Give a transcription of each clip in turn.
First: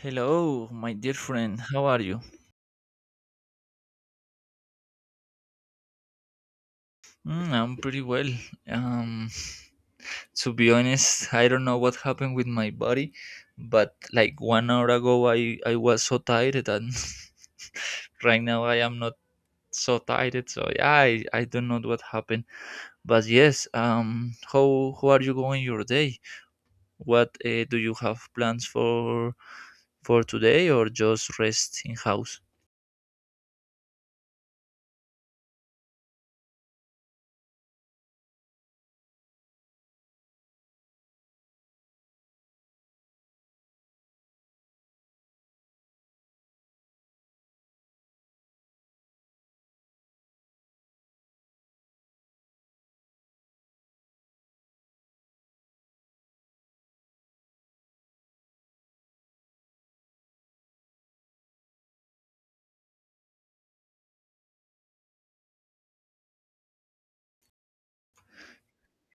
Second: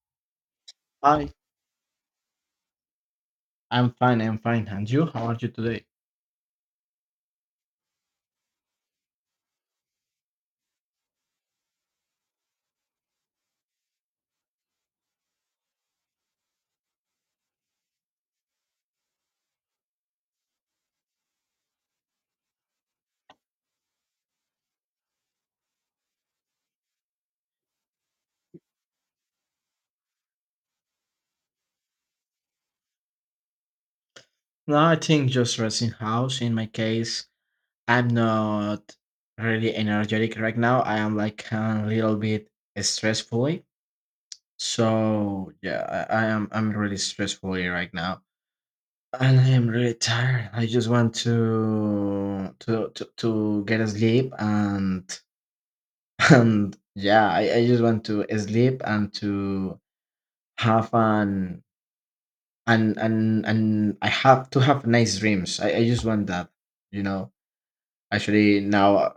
Hello, my dear Hi, friend. How are you? I'm fine, I'm fine. And you, how are you today? I'm pretty well. Um, to be honest, I don't know what happened with my body, but like 1 hour ago, I was so tired, and right now I am not so tired. So yeah, I don't know what happened. But yes, how are you going your day? What do you have plans for today, or just rest in house? No, I think just resting house. In my case, I'm not really energetic right now. I am like a little bit stressfully. So yeah, I'm really stressfully right now. And I am really tired. I just want to get asleep and and yeah, I just want to sleep and to have an and I have to have nice dreams. I just want that, you know. Actually, now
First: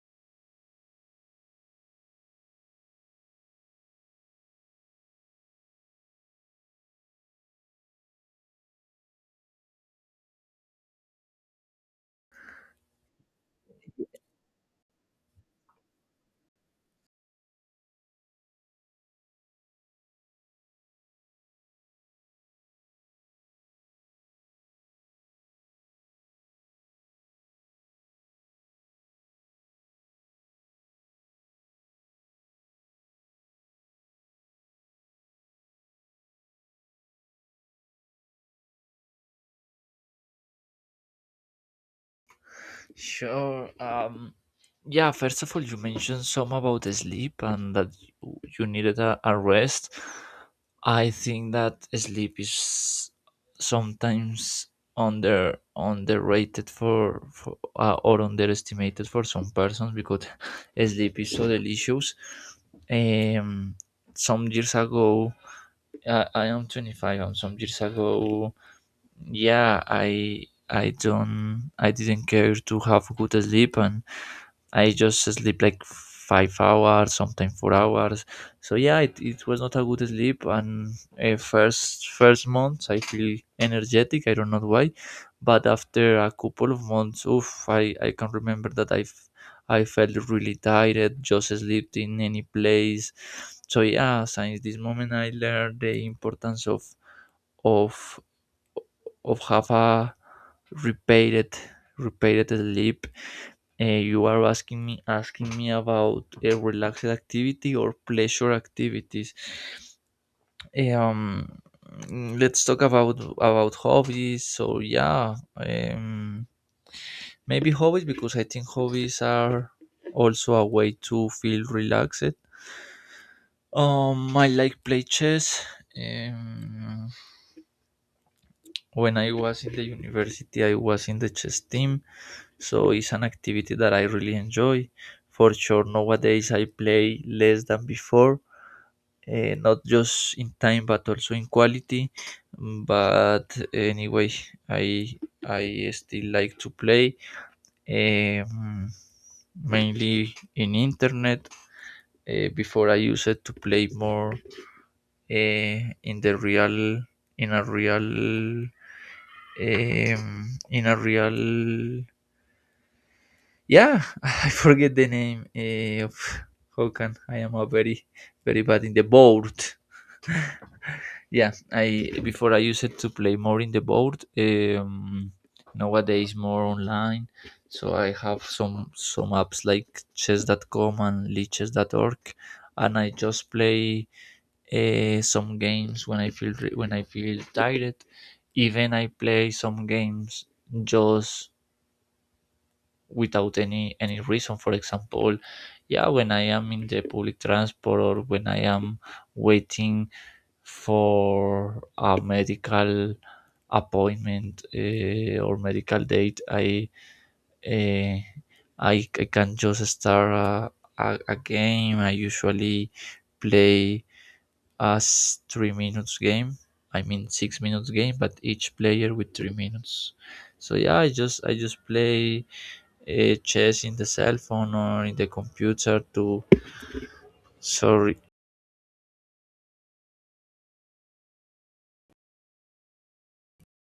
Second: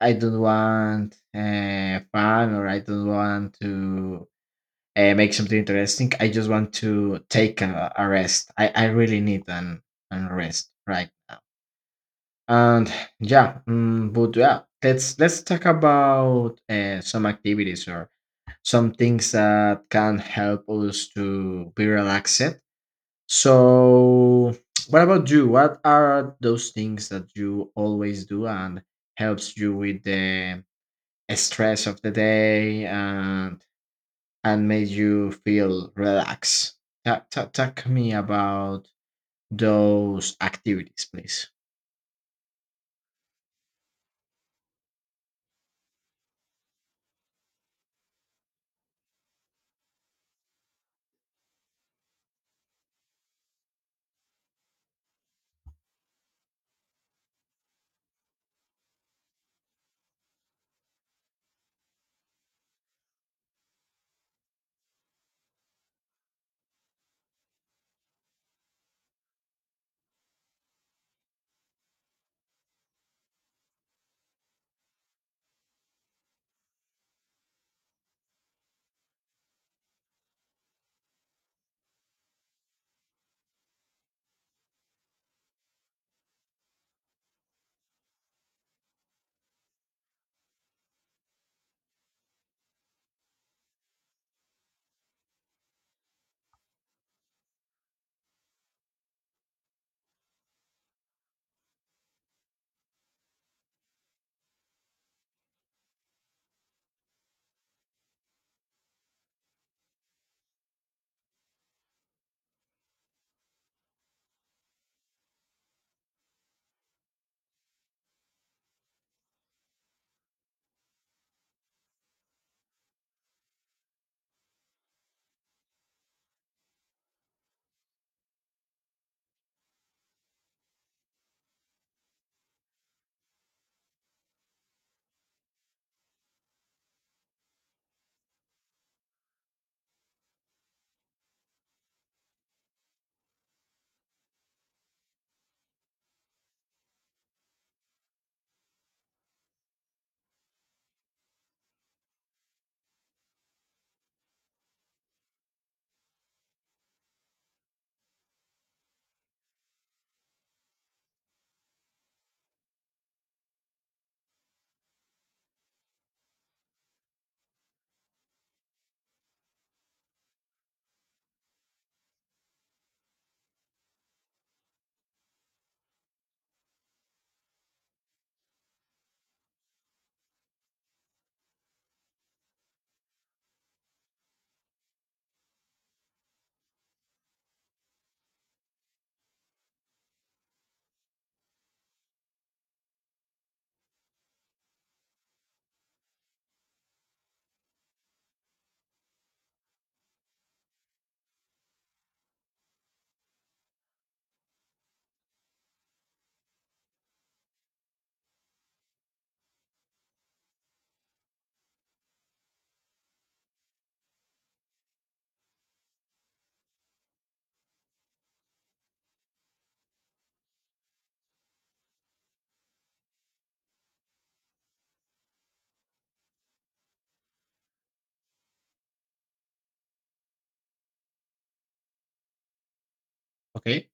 I don't want fun, or I don't want to make something interesting. I just want to take a rest. I really need an rest right now. And yeah, but yeah, let's talk about some activities or some things that can help us to be relaxed. So what about you? What are those things that you always do and helps you with the stress of the day, and made you feel relaxed? Talk me about those activities, please. Sure. Yeah, first of all, you mentioned some about sleep and that you needed a rest. I think that sleep is sometimes underrated for or underestimated for some persons, because sleep is so delicious. Um, some years ago, I am 25, and some years ago, yeah, I didn't care to have good sleep, and I just sleep like 5 hours, sometimes 4 hours. So yeah, it was not a good sleep, and first months I feel energetic. I don't know why, but after a couple of months, oof, I can remember that I felt really tired, just slept in any place. So yeah, since this moment, I learned the importance of of have a repeated repeated sleep. You are asking me about a relaxed activity or pleasure activities. Eh, um let's talk about hobbies. So yeah, maybe hobbies, because I think hobbies are also a way to feel relaxed. I like play chess. um when I was in the university, I was in the chess team. So it's an activity that I really enjoy. For sure, nowadays I play less than before, not just in time but also in quality. But anyway, I I still like to play, um, mainly in internet. Before I use it to play more, in the real, in a real, in a real, yeah, I forget the name of Hokan. I am a very, very bad in the board. Yeah, I before I used it to play more in the board. Nowadays more online, so I have some apps like chess.com and leeches.org, and I just play some games when when I feel tired. Even I play some games, just without any reason. For example, yeah, when I am in the public transport, or when I am waiting for a medical appointment, or medical date, uh, I can just start a game. I usually play 3 minutes game. I mean 6 minutes game, but each player with 3 minutes. So yeah, I just play chess in the cell phone or in the computer to, sorry, Okay.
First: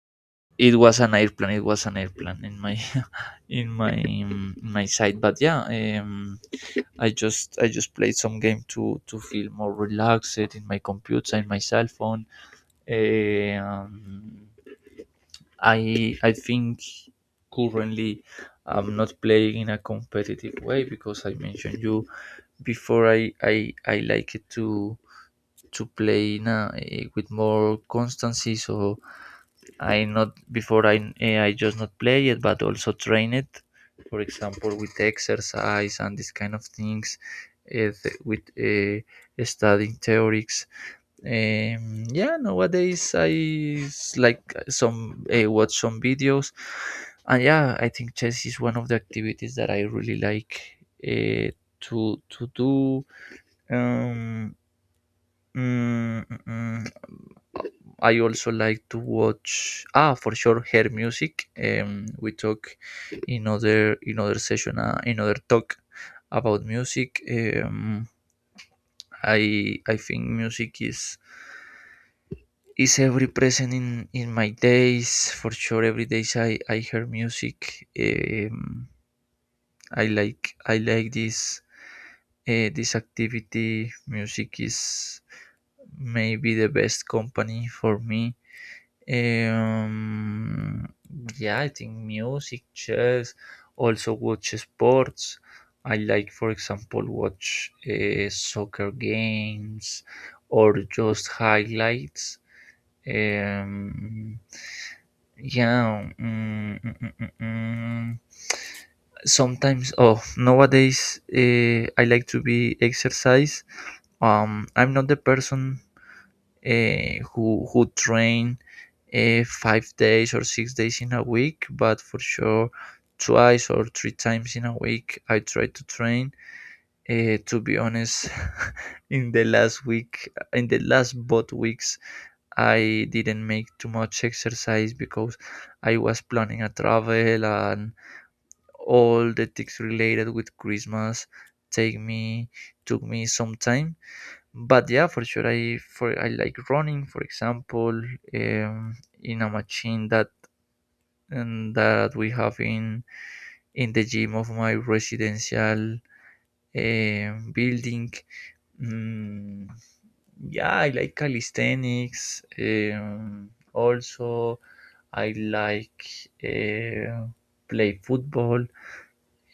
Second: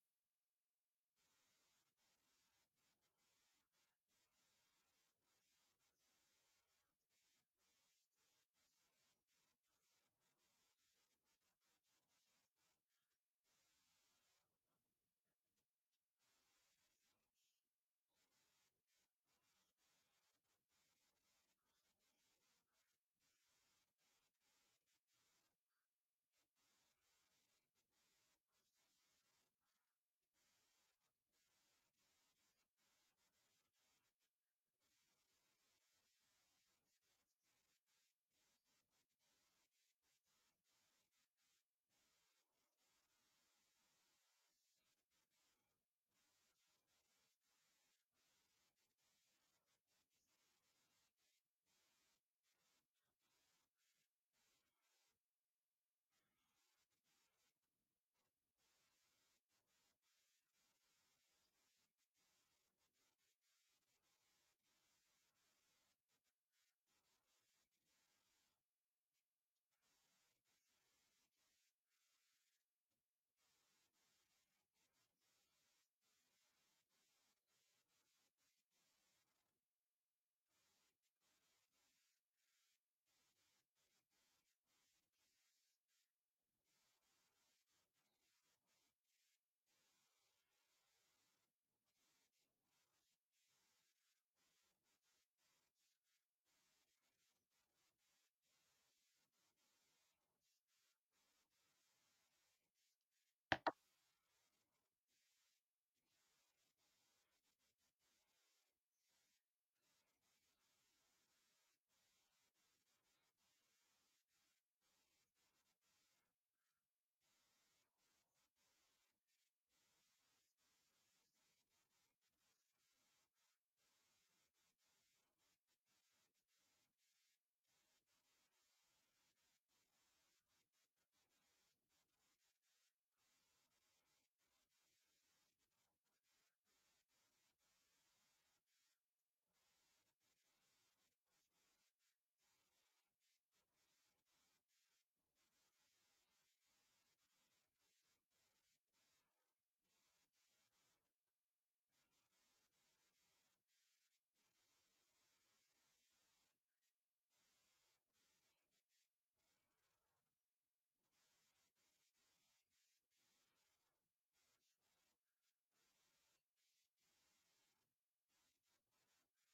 it was an airplane in my in my side. But yeah, um I just played some game to feel more relaxed in my computer, in my cell phone. um, I think currently I'm not playing in a competitive way, because I mentioned you before I like it to play in with more constancy. So I not before I eh, I just not play it, but also train it. For example, with exercise and this kind of things, with studying theories. Yeah, nowadays like some, watch some videos, and yeah, I think chess is one of the activities that I really like, eh, to do. Um, mm, mm, mm. I also like to watch, ah, for sure, her music. We talk in other session, in other talk about music. I think music is every present in my days, for sure. Every days I hear music. I like this, this activity. Music is maybe the best company for me. Um, yeah, I think music, chess, also watch sports. I like, for example, watch soccer games or just highlights. Um, yeah, mm, mm, mm, mm, mm. Sometimes. Oh, nowadays, I like to be exercise. I'm not the person who train 5 days or 6 days in a week, but for sure twice or three times in a week I try to train. To be honest, in the last both weeks, I didn't make too much exercise, because I was planning a travel, and all the things related with Christmas take me took me some time. But yeah, for sure, I like running, for example, um, in a machine that, that we have in the gym of my residential, building. Mm, yeah, I like calisthenics. Also, I like play football.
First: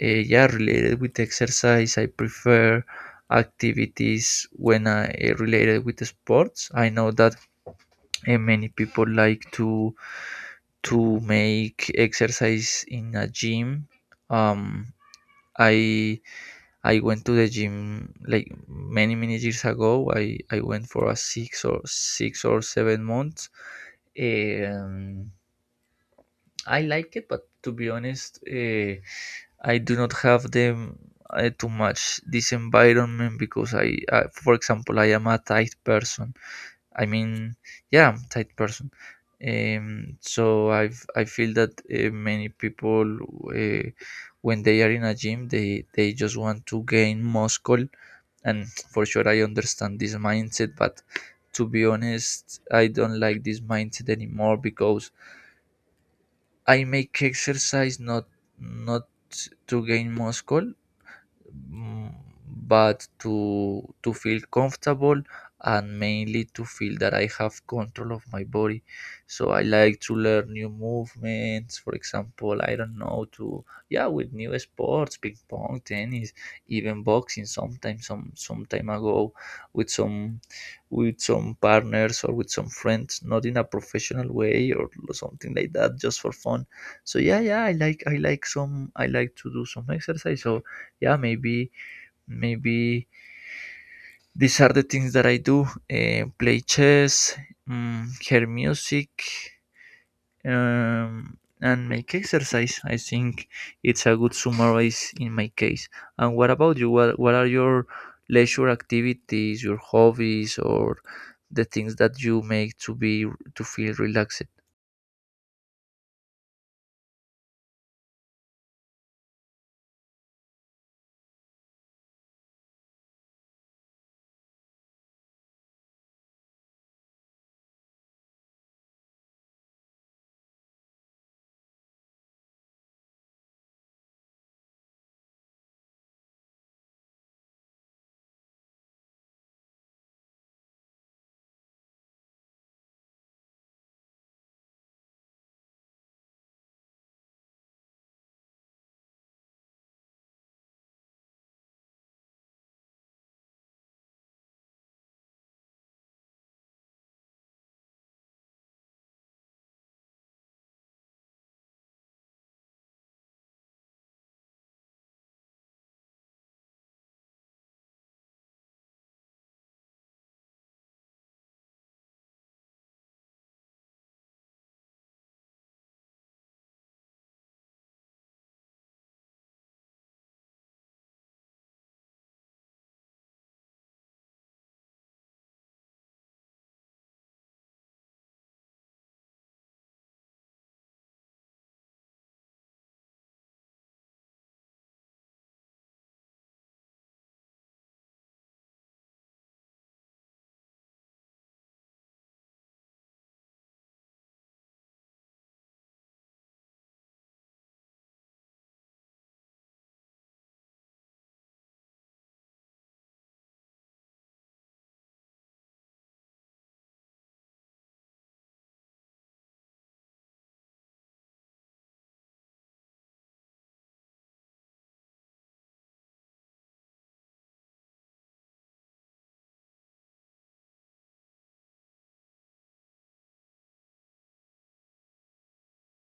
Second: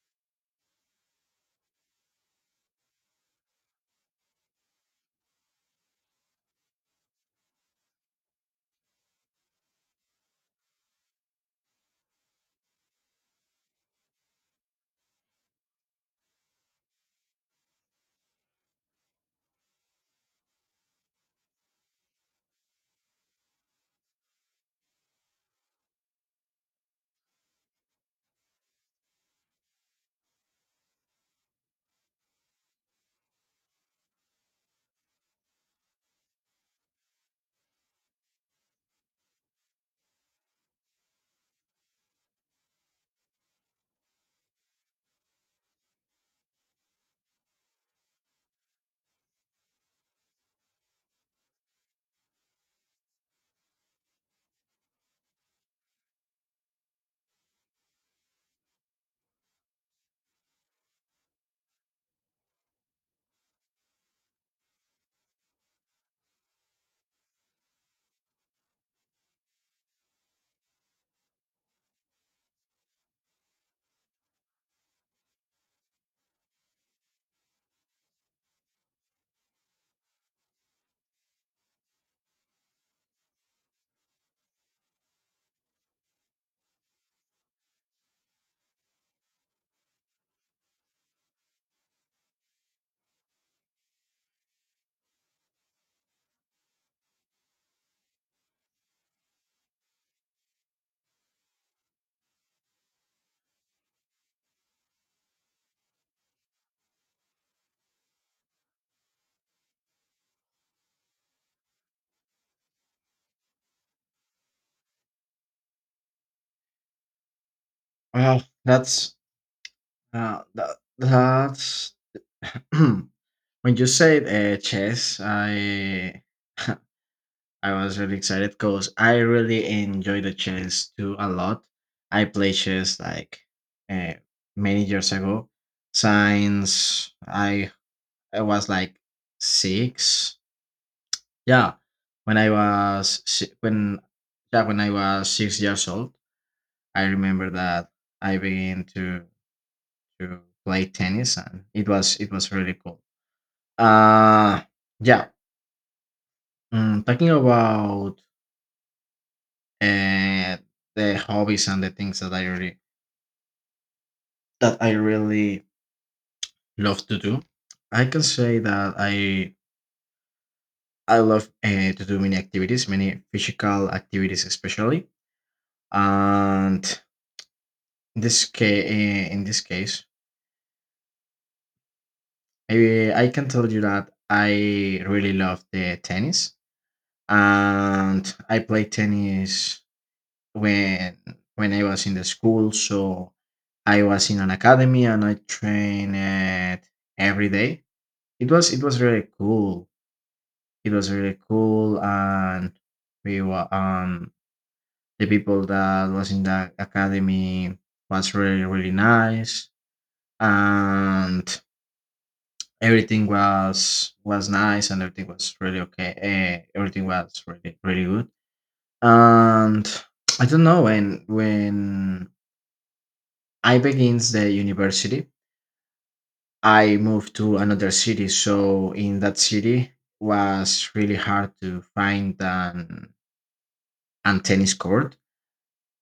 Yeah, related with exercise, I prefer activities when related with sports. I know that many people like to make exercise in a gym. Um, I I went to the gym like many years ago. I went for a six or seven months. Um, I like it, but to be honest, I do not have them too much this environment, because for example, I am a tight person. I mean, yeah, I'm a tight person. So I feel that many people, uh, when they are in a gym, they just want to gain muscle, and for sure I understand this mindset, but to be honest, I don't like this mindset anymore, because I make exercise not not to gain muscle, mm, but to feel comfortable, and mainly to feel that I have control of my body. So I like to learn new movements. For example, I don't know, to, yeah, with new sports, ping pong, tennis, even boxing. Sometimes, some time ago, with some, partners, or with some friends, not in a professional way or something like that, just for fun. So yeah, I like to do some exercise. So yeah, maybe these are the things that I do: play chess, hear music, and make exercise. I think it's a good summarize in my case. And what about you? What are your leisure activities, your hobbies, or the things that you make to be, to feel relaxed? Well, uh, that, that's when you said chess. I I was really excited because I really enjoy the chess too a lot. I play chess like uh, many years ago. Since I was like 6, yeah, when I was si- when yeah when I was 6 years old, I remember that I began to play tennis, and it was really cool. Uh yeah. Talking about uh, the hobbies and the things that I really love to do. I can say that I love to do many activities, many physical activities especially. And in this case, maybe I can tell you that I really love the tennis, and I played tennis when when I was in the school. So I was in an academy and I trained every day. It was really cool. It was really cool, and we were the people that was in the academy was really really nice, and everything was nice, and everything was really okay. Eh, everything was really really good. And I don't know, when I begins the university, I moved to another city. So in that city was really hard to find an and tennis court.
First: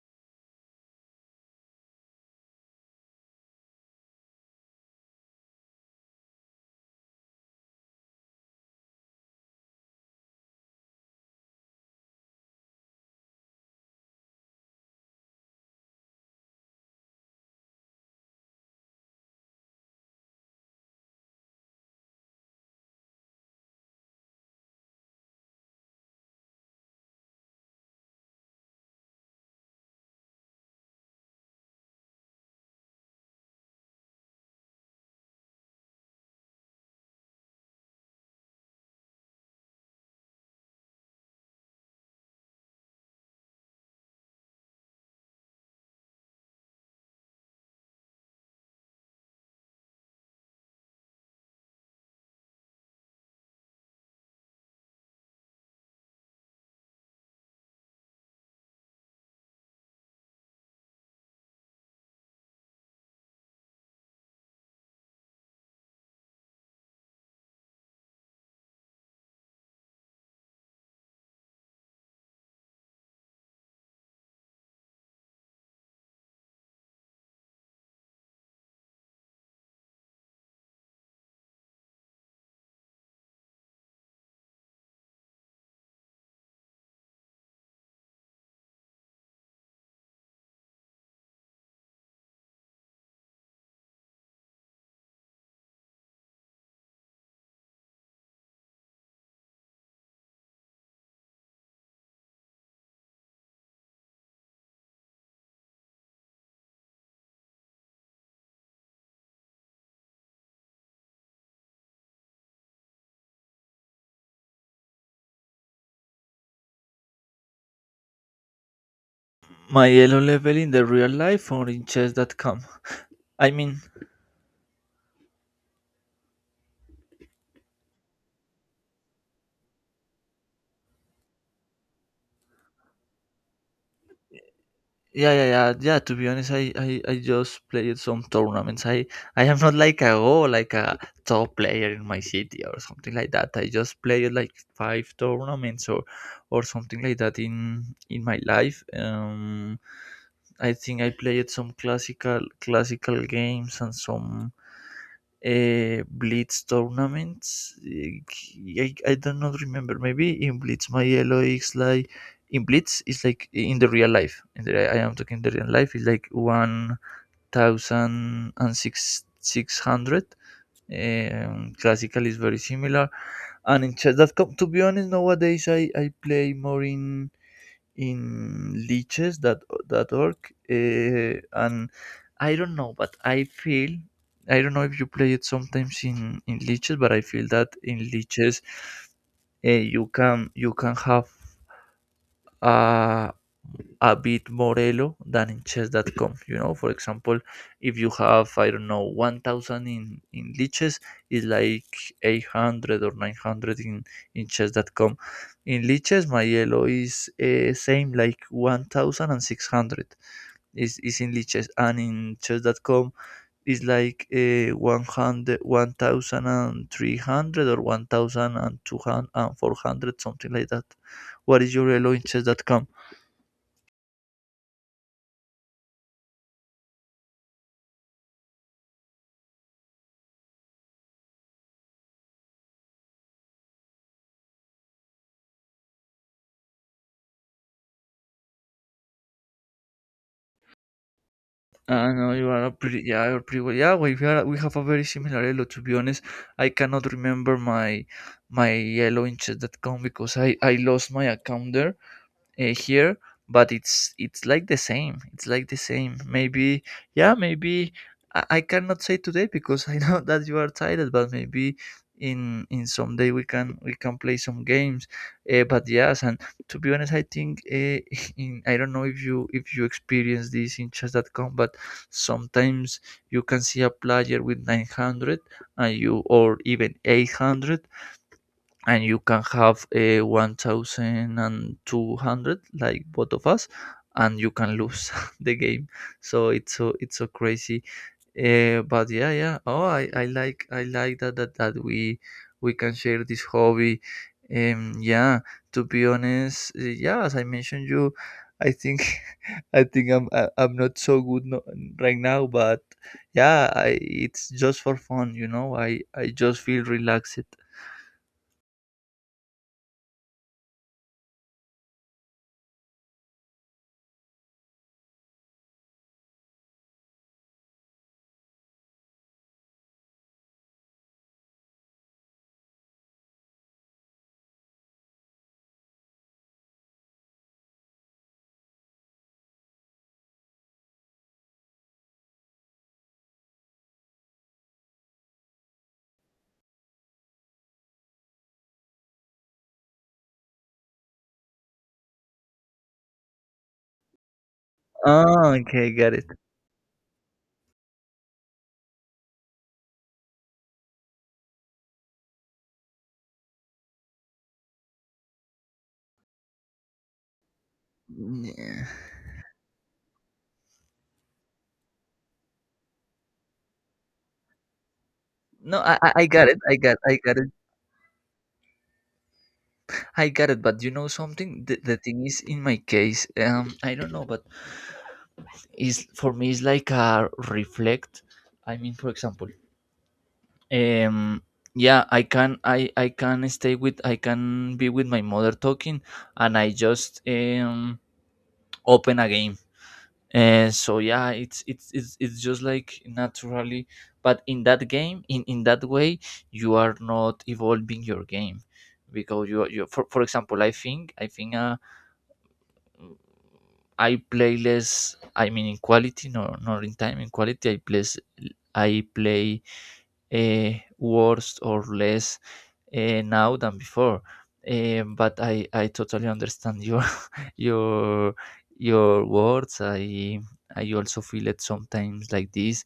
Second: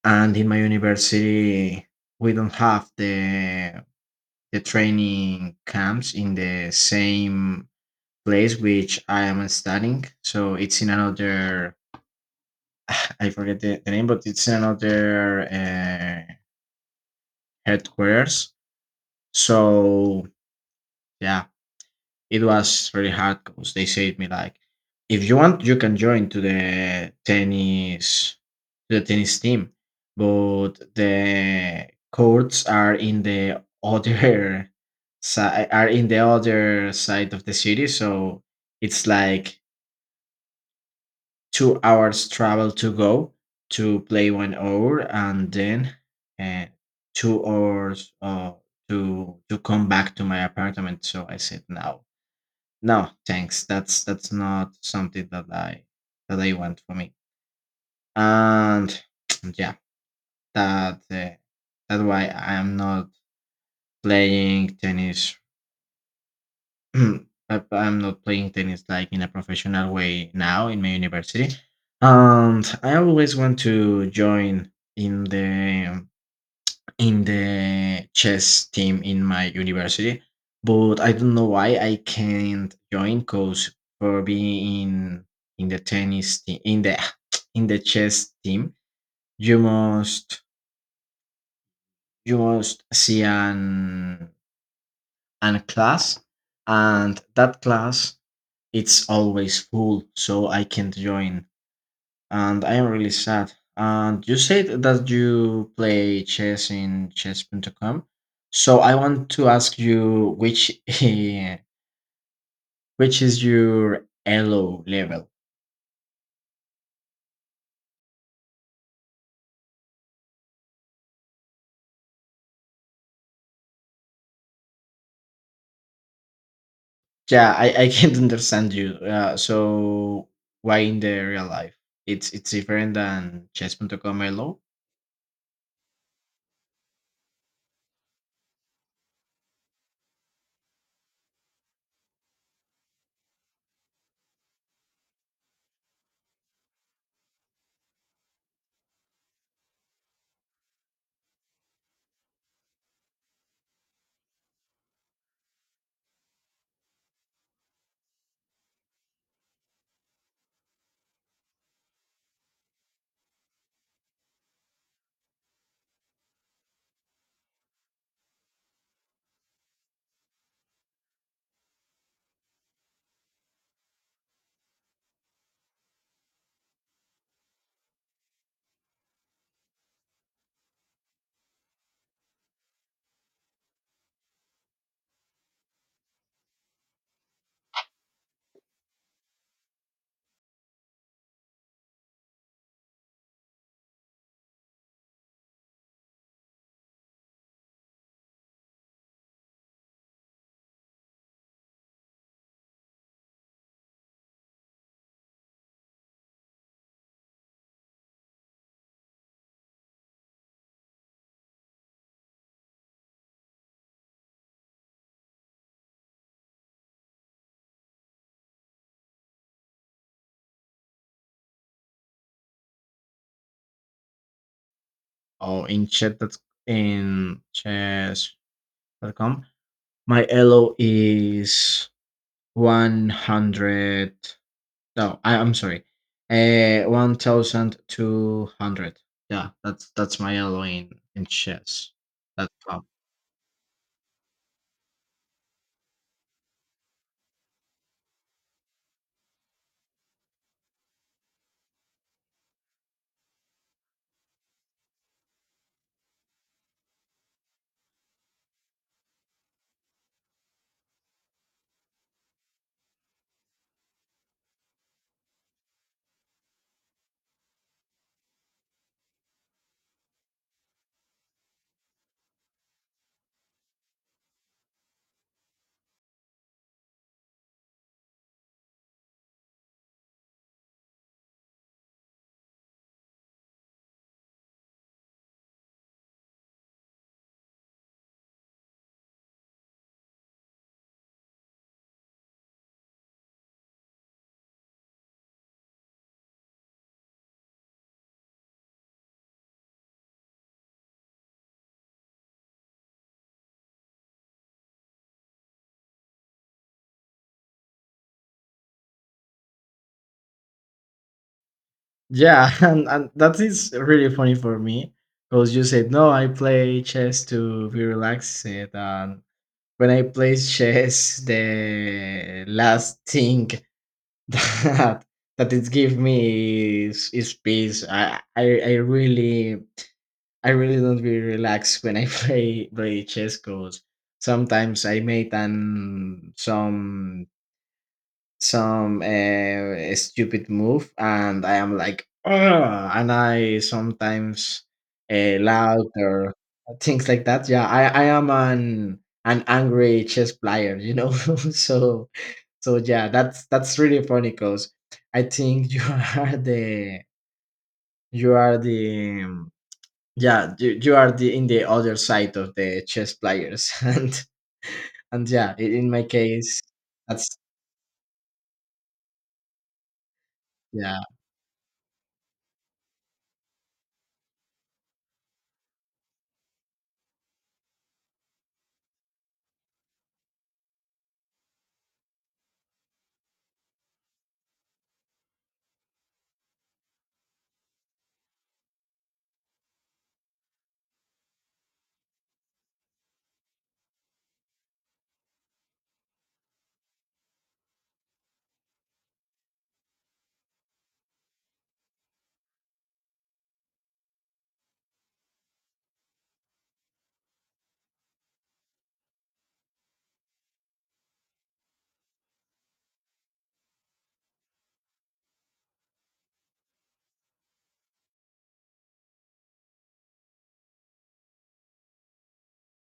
And in my university, we don't have the training camps in the same place which I am studying. So it's in another. I forget the name, but it's in another headquarters. So yeah, it was really hard because they said me like, if you want, you can join to the tennis team, but the courts are in the other side, are in the other side of the city, so it's like 2 hours travel to go to play 1 hour, and then uh, 2 hours to come back to my apartment. So I said, no, no, thanks. That's not something that I want for me. And yeah, that uh, that's why I'm not playing tennis. I'm not playing tennis like in a professional way now in my university. And I always want to join in the in the chess team in my university, but I don't know why I can't join, because for being in the tennis team in the in the chess team, you must you must see an class, and that class it's always full, so I can't join, and I am really sad. And you said that you play chess in chess.com. So I want to ask you which which is your elo level? My elo level in the real life, or in chess.com? I mean. Yeah, I can't understand you. So why in the real life? It's different than chess.com elo, Yeah, To be honest, I just played some tournaments. I am not like a go like a top player in my city or something like that. I just played like five tournaments, or something like that, in my life. I think I played some classical games, and some Blitz tournaments. I don't not remember. Maybe in Blitz my elo is like, in Blitz is like in the real life. I am talking the real life is like one thousand and six hundred. Classical is very similar, and chess.com. To be honest, nowadays I play more in leeches that that org, and I don't know, but I feel I don't know if you play it sometimes in leeches. But I feel that in leeches, you can have, uh, a bit more elo than in chess.com. You know, for example, if you have, I don't know, 1000 in leeches, it's like 800 or 900 in chess.com. In leeches, my elo is, same like 1600, is in leeches, and in chess.com is like 1300 or 1200 and 400, something like that. What is your elo in chess.com? or in chess that in chess.com. My elo is 100. No, I'm sorry. 1,200. Yeah, that's my elo in chess. No, you That's are a fun. pretty, you're pretty well. Yeah, we have a very similar yellow. To be honest, I cannot remember my yellow in chess.com, because I lost my account there, here. But it's like the same, maybe. Yeah, maybe, I cannot say today, because I know that you are tired. But maybe in some day we can play some games. But yes, and to be honest, I think, in I don't know if you experience this in chess.com. But sometimes you can see a player with 900, and you, or even 800, and you can have a 1200, like both of us, and you can lose the game. So it's, so crazy. But yeah, yeah. Oh, I like that that we can share this hobby. Yeah. To be honest, yeah. As I mentioned, you, I think I'm I'm not so good, no, right now. But yeah, I it's just for fun. I just feel relaxed. Yeah, and that is really funny for me because you said, no, I play chess to be relaxed. And when I play chess, the last thing that that it give me is peace. I really don't be relaxed when I play chess, because sometimes I made an some stupid move, and I am like, "Ugh," and I sometimes Oh, loud okay, got it. or things like that. Yeah, I am an angry chess player. so so yeah, that's really funny because I think you are the you are Yeah. the yeah, you are the in the other side of the chess players, and yeah, i- No, in I, my I I got it. case, I got I got that's it. I got it. But you yeah, know something? The thing is, in my case, I don't know, but is for me, it's like a reflect. I mean, for example, um, yeah, I can stay with I can be with my mother talking, and I just open a game, and so yeah, it's just like naturally. But in that game, in that way, you are not evolving your game, because you, are- you for example, I think I play less. I mean, in quality, no, not in time, in quality. I play i play uh, worse or less now than before. But I totally understand your your your words. I also feel it sometimes like this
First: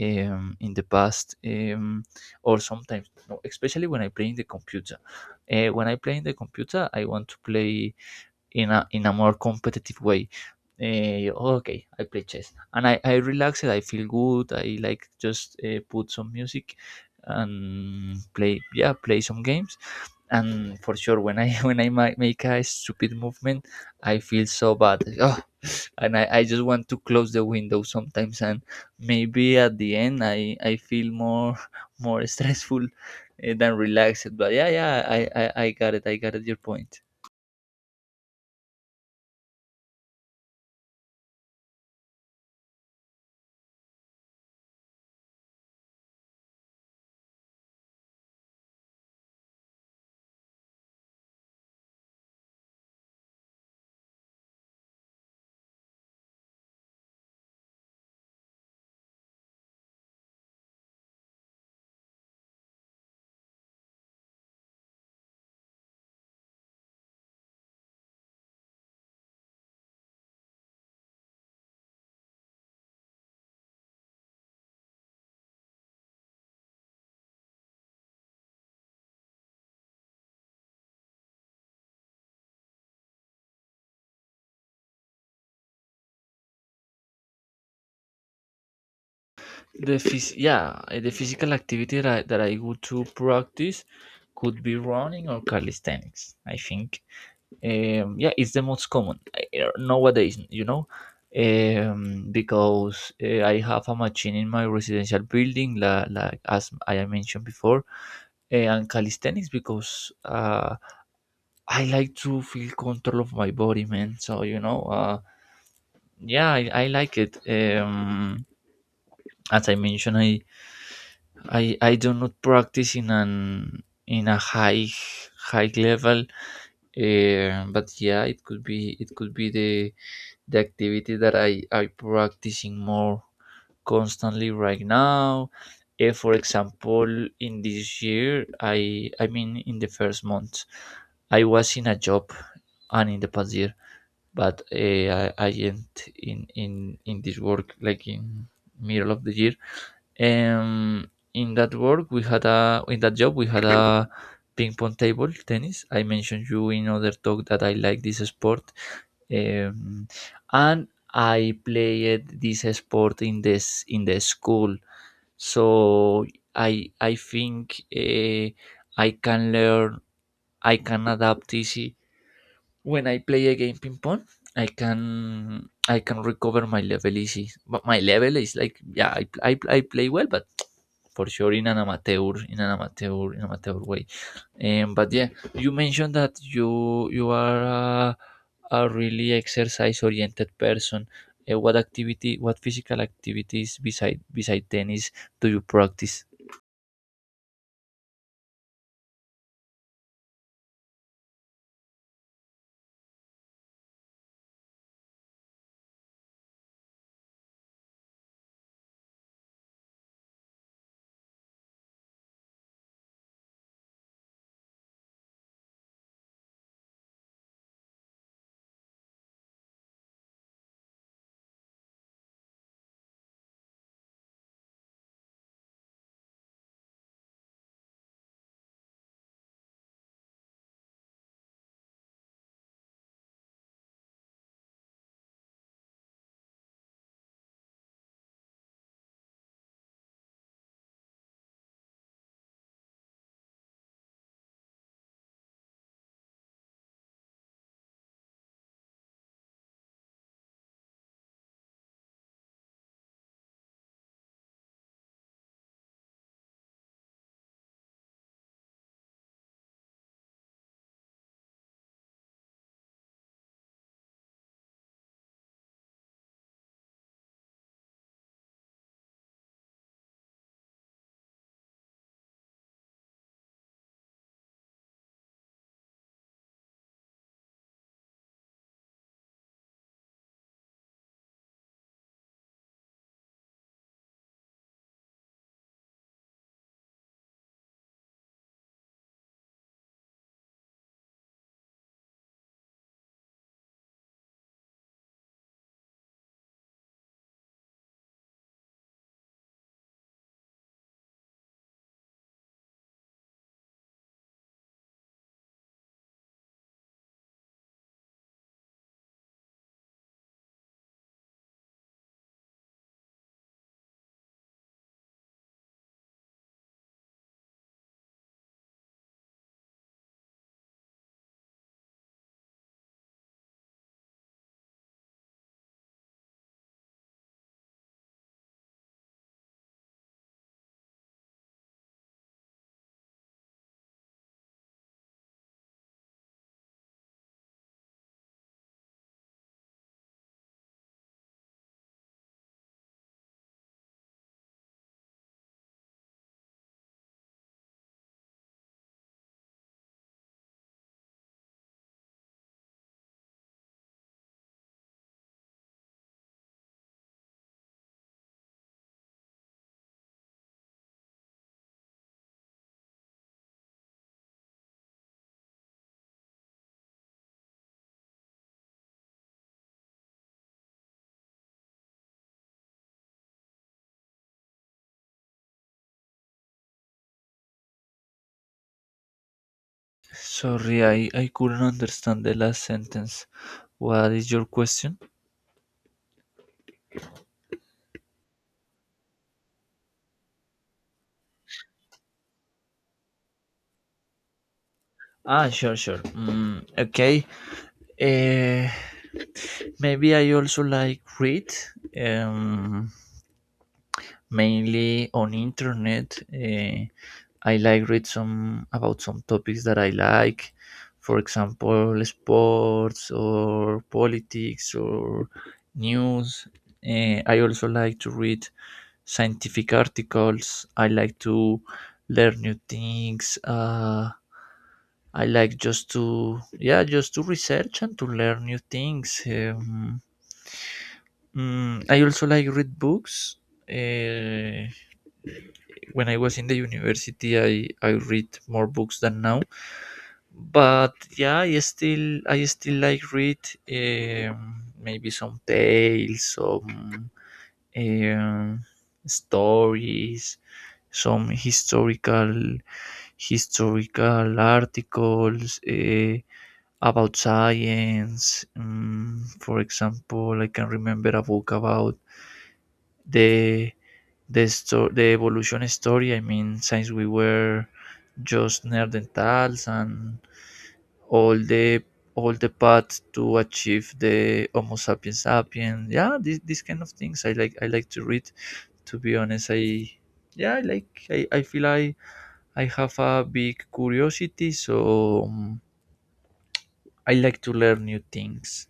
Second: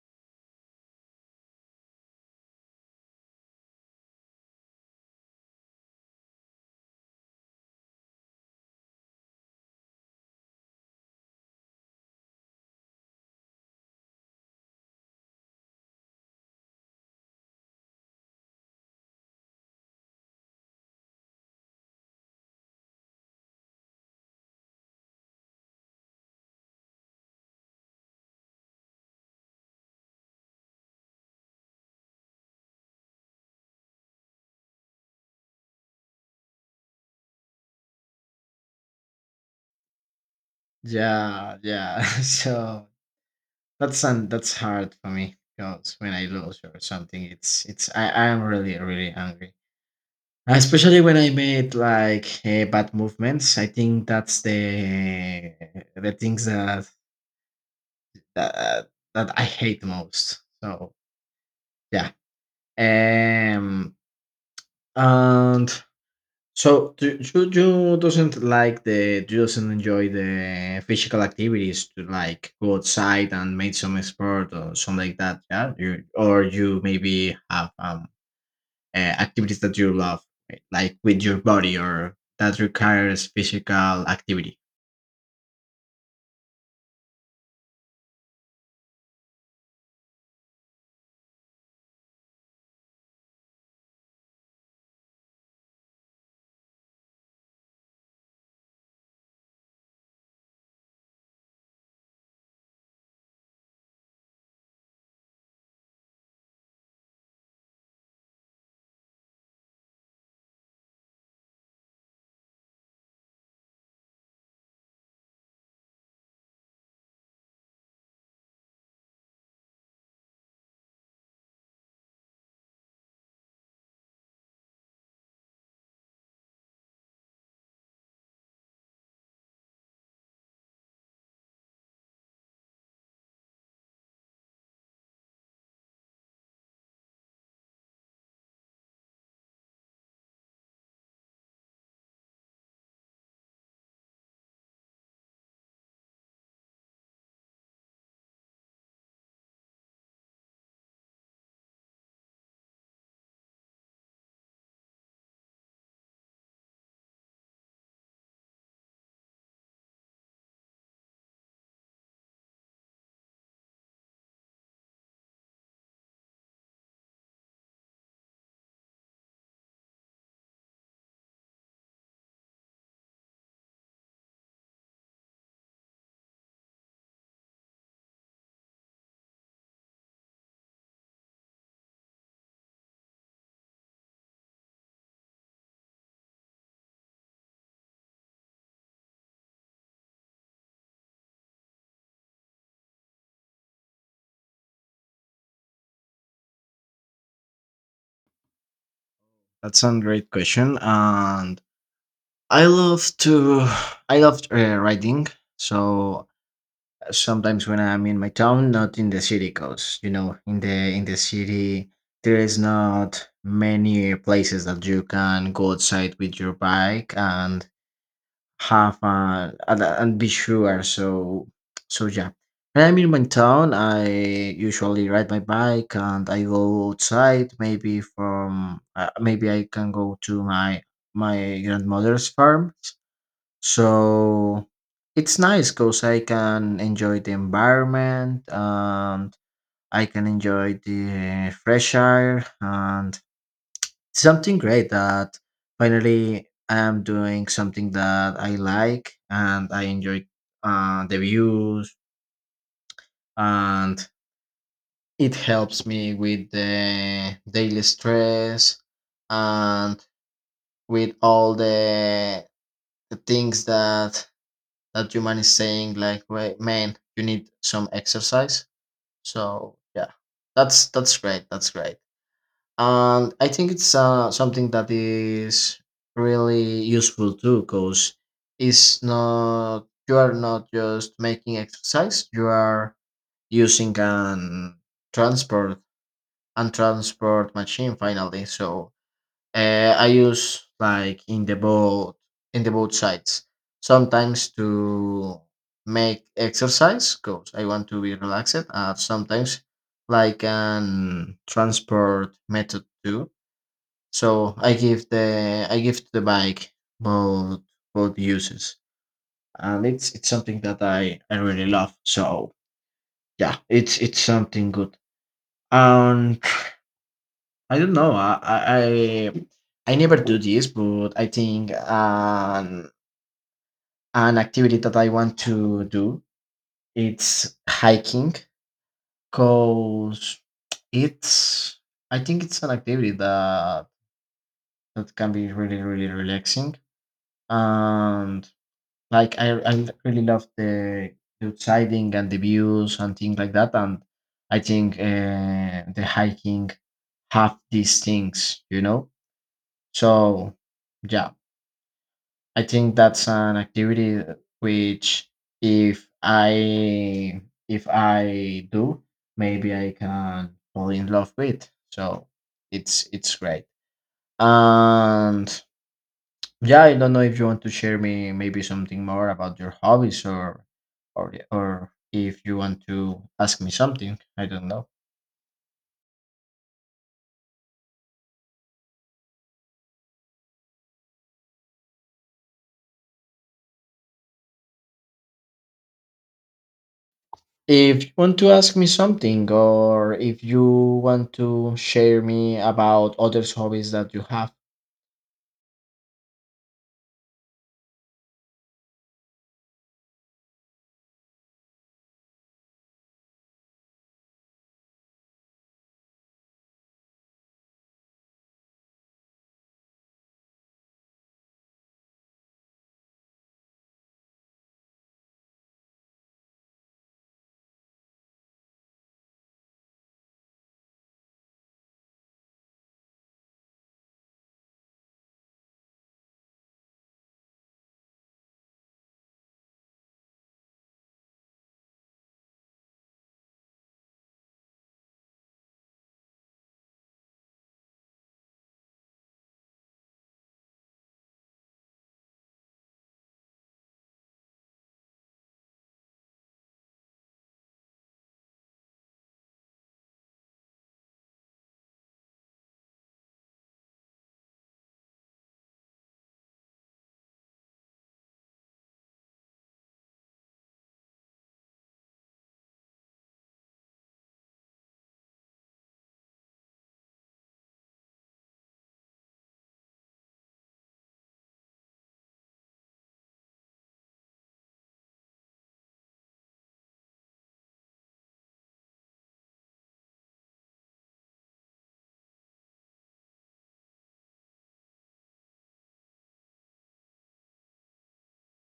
in the past, or sometimes no, especially when I play in the computer. When I play in the computer, I want to play in a more competitive way. Okay, I play chess and I relax it. I feel good. I like just put some music and play, yeah, play some games. And for sure, when I when I make a stupid movement, I feel so bad. Oh, and I just want to close the window sometimes. And maybe at the end, I feel more more stressful than relaxed. But yeah, yeah, I got it. I got it. Your point. yeah, yeah. So that's hard for me, because when I lose or something, it's I am really really angry. Especially when I made like bad movements, I think that's the things that that I hate most. So yeah, um, and so do you doesn't like the, you doesn't enjoy the physical activities to like go outside and make some sport or something like that, yeah? You or you maybe have activities that you love, right? Like with your body or that requires physical activity. Yeah, the physical activity that that I go to practice could be running or calisthenics, I think. Yeah, it's the most common nowadays, you know. Because I have a machine in my residential building, like, as I mentioned before. And calisthenics, because I like to feel control of my body, man. So you know, yeah, I like it. As I mentioned, I do not practice in an in a high level, but yeah, it could be the activity that I practicing more constantly right now. For example, in this year, I mean in the first month, I was in a job, and in the past year, but I end in, in this work, like in middle of the year. In that job, we had a ping pong table tennis. I mentioned you in other talk that I like this sport, um, and I played this sport in this in the school. So I think I can learn. I can adapt easy. When I play a game ping pong, I can recover my level easy. But my level is like, yeah, I play well, but for sure in an amateur way. But yeah, you mentioned that you are a really exercise oriented person. What activity, what physical activities beside tennis do you practice? That's a great question, and I love to I love writing. So sometimes when I'm in my town, not in the city, cause in the city there is not many places that you can go outside with your bike and have and be sure. So so yeah. When I'm in my town, I usually ride my bike and I go outside. Maybe I can go to my grandmother's farm. So it's nice, because I can enjoy the environment, and I can enjoy the fresh air, and it's something great, that finally I am doing something that I like, and I enjoy the views, and it helps me with the daily stress and with all the things that your man is saying, like, "Wait, man, you need some exercise." So yeah, that's great that's great. And I think it's something that is really useful too, because it's not, you are not just making exercise, you are using an transport and transport machine finally. So I use like in the boat, in the both sides. Sometimes to make exercise because I want to be relaxed, and sometimes like an transport method too. So I give the bike both both uses, and it's something that I really love. So yeah, it's something good. And I don't know. I never do this, but I think an activity that I want to do, it's hiking, because it's I think it's an activity that can be really really relaxing. And like I really love the outsiding and the views and things like that, and I think the hiking have these things. So yeah, I think that's an activity which, if I if I do, maybe I can fall in love with. So it's great. And yeah, I don't know if you want to share me maybe something more about your hobbies, or if you want to ask me something. I don't know. Sorry, I couldn't understand the last sentence. What is your question? If you want to ask me something, or if you want to share me about other hobbies that you have. Ah, sure, sure. Mm, okay. Uh, Maybe I also like read. Um, Mainly on internet. I like read some about some topics that I like, for example, sports or politics or news. I also like to read scientific articles. I like to learn new things. I like just to, yeah, just to research and to learn new things. Mm, I also like read books. Uh, when I was in the university, I read more books than now. But yeah, I still like read, maybe some tales, some um, stories, some historical articles about science. For example, I can remember a book about the the evolution story. I mean, since we were just neanderthals and all the all the path to achieve the Homo sapiens sapiens. Yeah, this these kind of things I like. I like to read. To be honest, I, yeah, I like. I feel I have a big curiosity, so I like to learn new things.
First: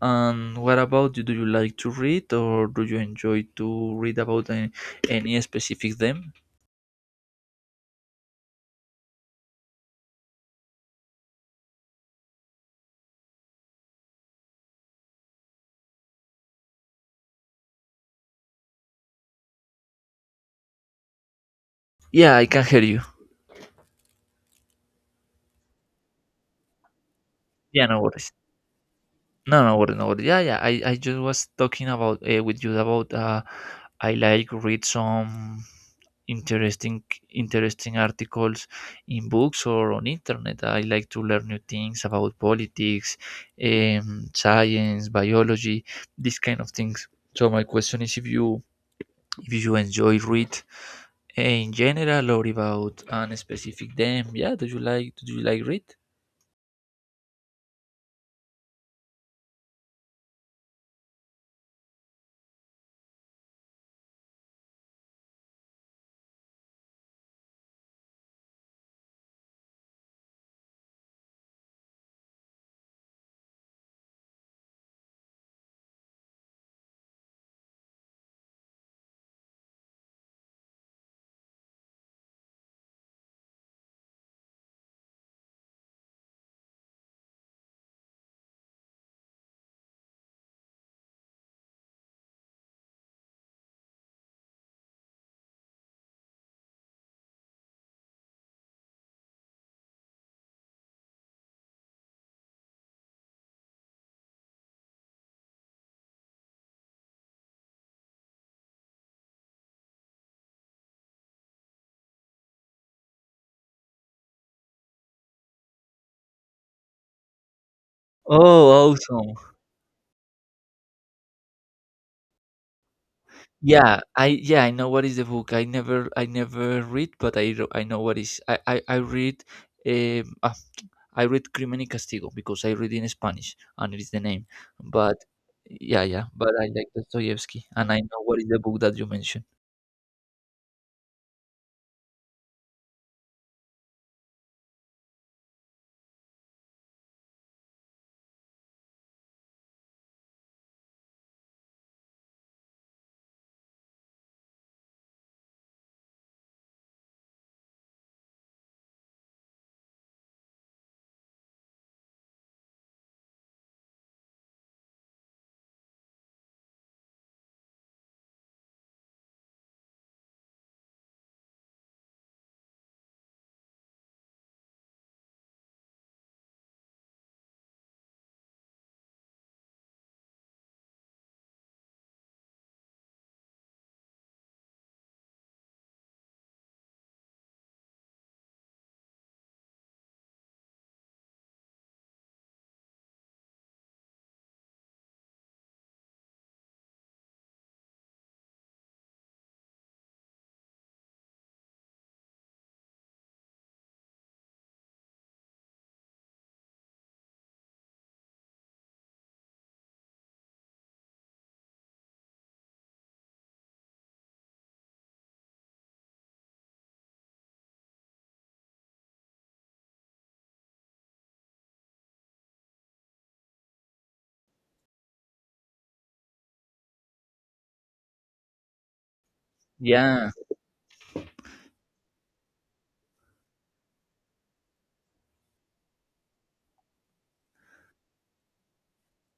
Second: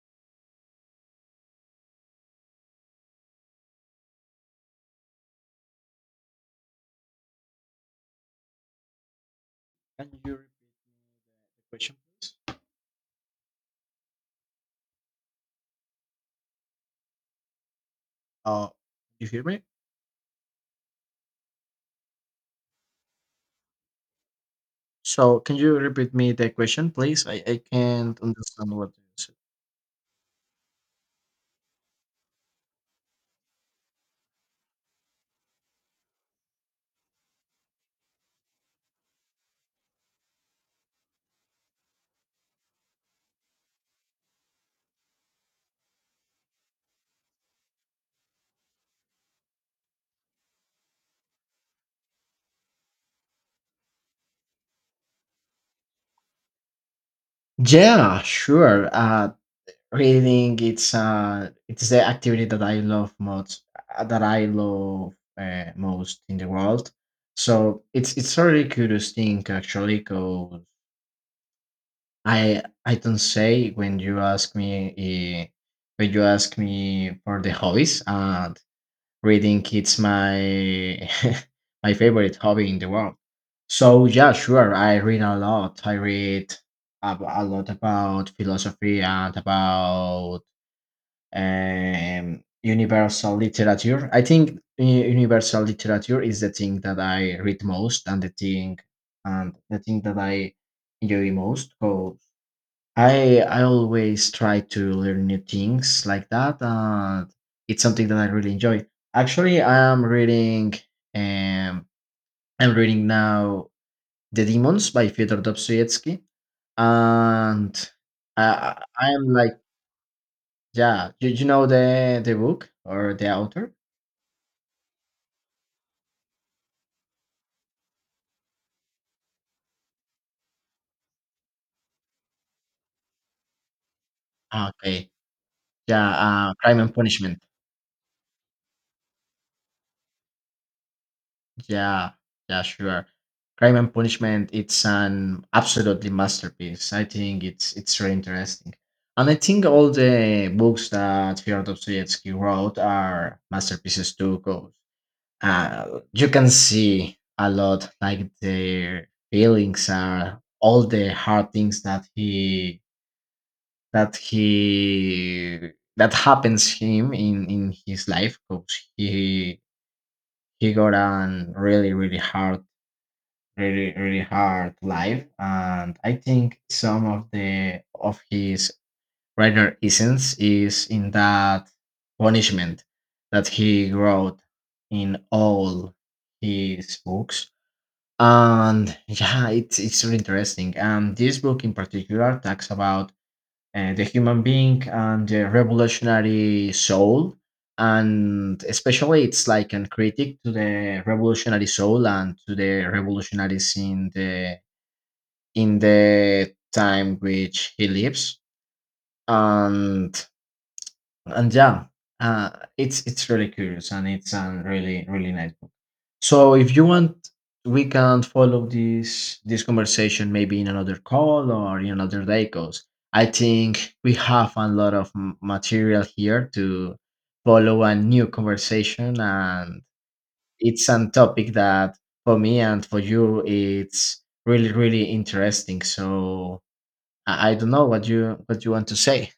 And what about you? Do you like to read, or do you enjoy to read about any specific them? Can you repeat question, please? Uh, you hear me? Yeah, I can hear you. So can you repeat me the question, please? I Yeah, no can't worries. understand what you said. No, no worries, no worries. Yeah, yeah. I just was talking about with you about I like read some interesting interesting articles in books or on internet. I like to learn new things about politics, science, biology, these kind of things. So my question is if you, if you enjoy read in general or about an specific them. Yeah, do you like, do you like read? Yeah, sure. Reading, it's the activity that I love uh, that I love most in the world. So it's a really curious thing, actually, because I don't say when you ask me uh, when you ask me for the hobbies. Reading it's my my favorite hobby in the world. So yeah, sure, I read a lot. I read a lot about philosophy and about universal literature. I think universal literature is the thing that I read most, and the thing that I enjoy most. I always try to learn new things like that, and it's something that I really enjoy. Actually, um I'm reading now The Demons by Fyodor Dostoevsky, and I Oh, I I am awesome. like, yeah, you know the book or the author? Yeah, I know what is the book. I never read, but I I know what is. I read um ah, I read Crimen y Castigo because I read in Spanish and it is the name. Ah, okay, But yeah, yeah, yeah, but I Crime like and Punishment. Dostoevsky and I know what is the book that you mentioned. Yeah, yeah, sure. Crime and Punishment, it's an absolutely masterpiece. I think it's very interesting. And I think all the books that Fyodor Dostoevsky wrote are masterpieces too, 'cause, you can see a lot, like, their feelings are all the hard things that he that happens him in his life, because he got an really really hard life and I think some of his writer essence is in that punishment that he wrote in all his books. And yeah, it's really interesting, and this book in particular talks about the human being and the revolutionary soul, and especially it's like a critic to the revolutionary soul and to the revolutionaries in the time which he lives. And and yeah, uh, it's really curious, and it's a really really nice book. So if you want, we can follow this conversation maybe in another call or in another day, because I think we have a lot of material here to follow a new conversation, and Yeah. it's a topic that for me and for you it's really really interesting. So I don't know what you want to say.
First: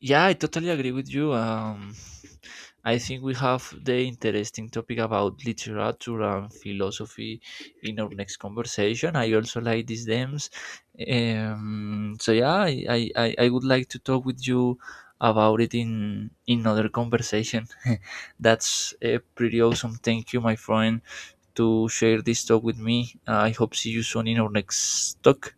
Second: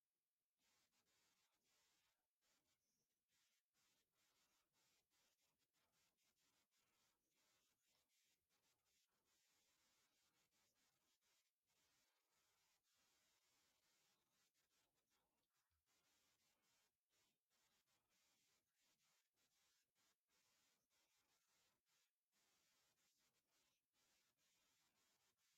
Yeah, I totally agree with you. I think we have the interesting topic about literature and philosophy in our next conversation. I also like these themes. So yeah, I would like to talk with you about it in other conversation. That's pretty awesome. Thank you, my friend, to share this talk with me. I hope see you soon in our next talk.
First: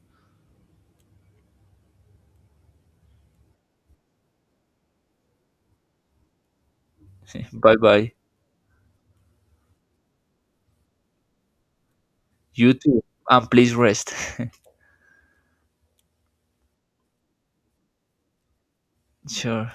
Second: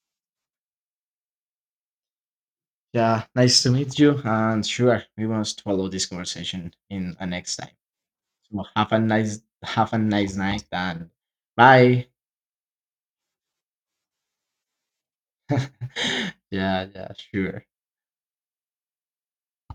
Yeah, nice to meet you. And sure, we must follow this conversation in a next Bye time. bye. So have a nice night and bye. You too, and please rest. Yeah, yeah, sure. Sure.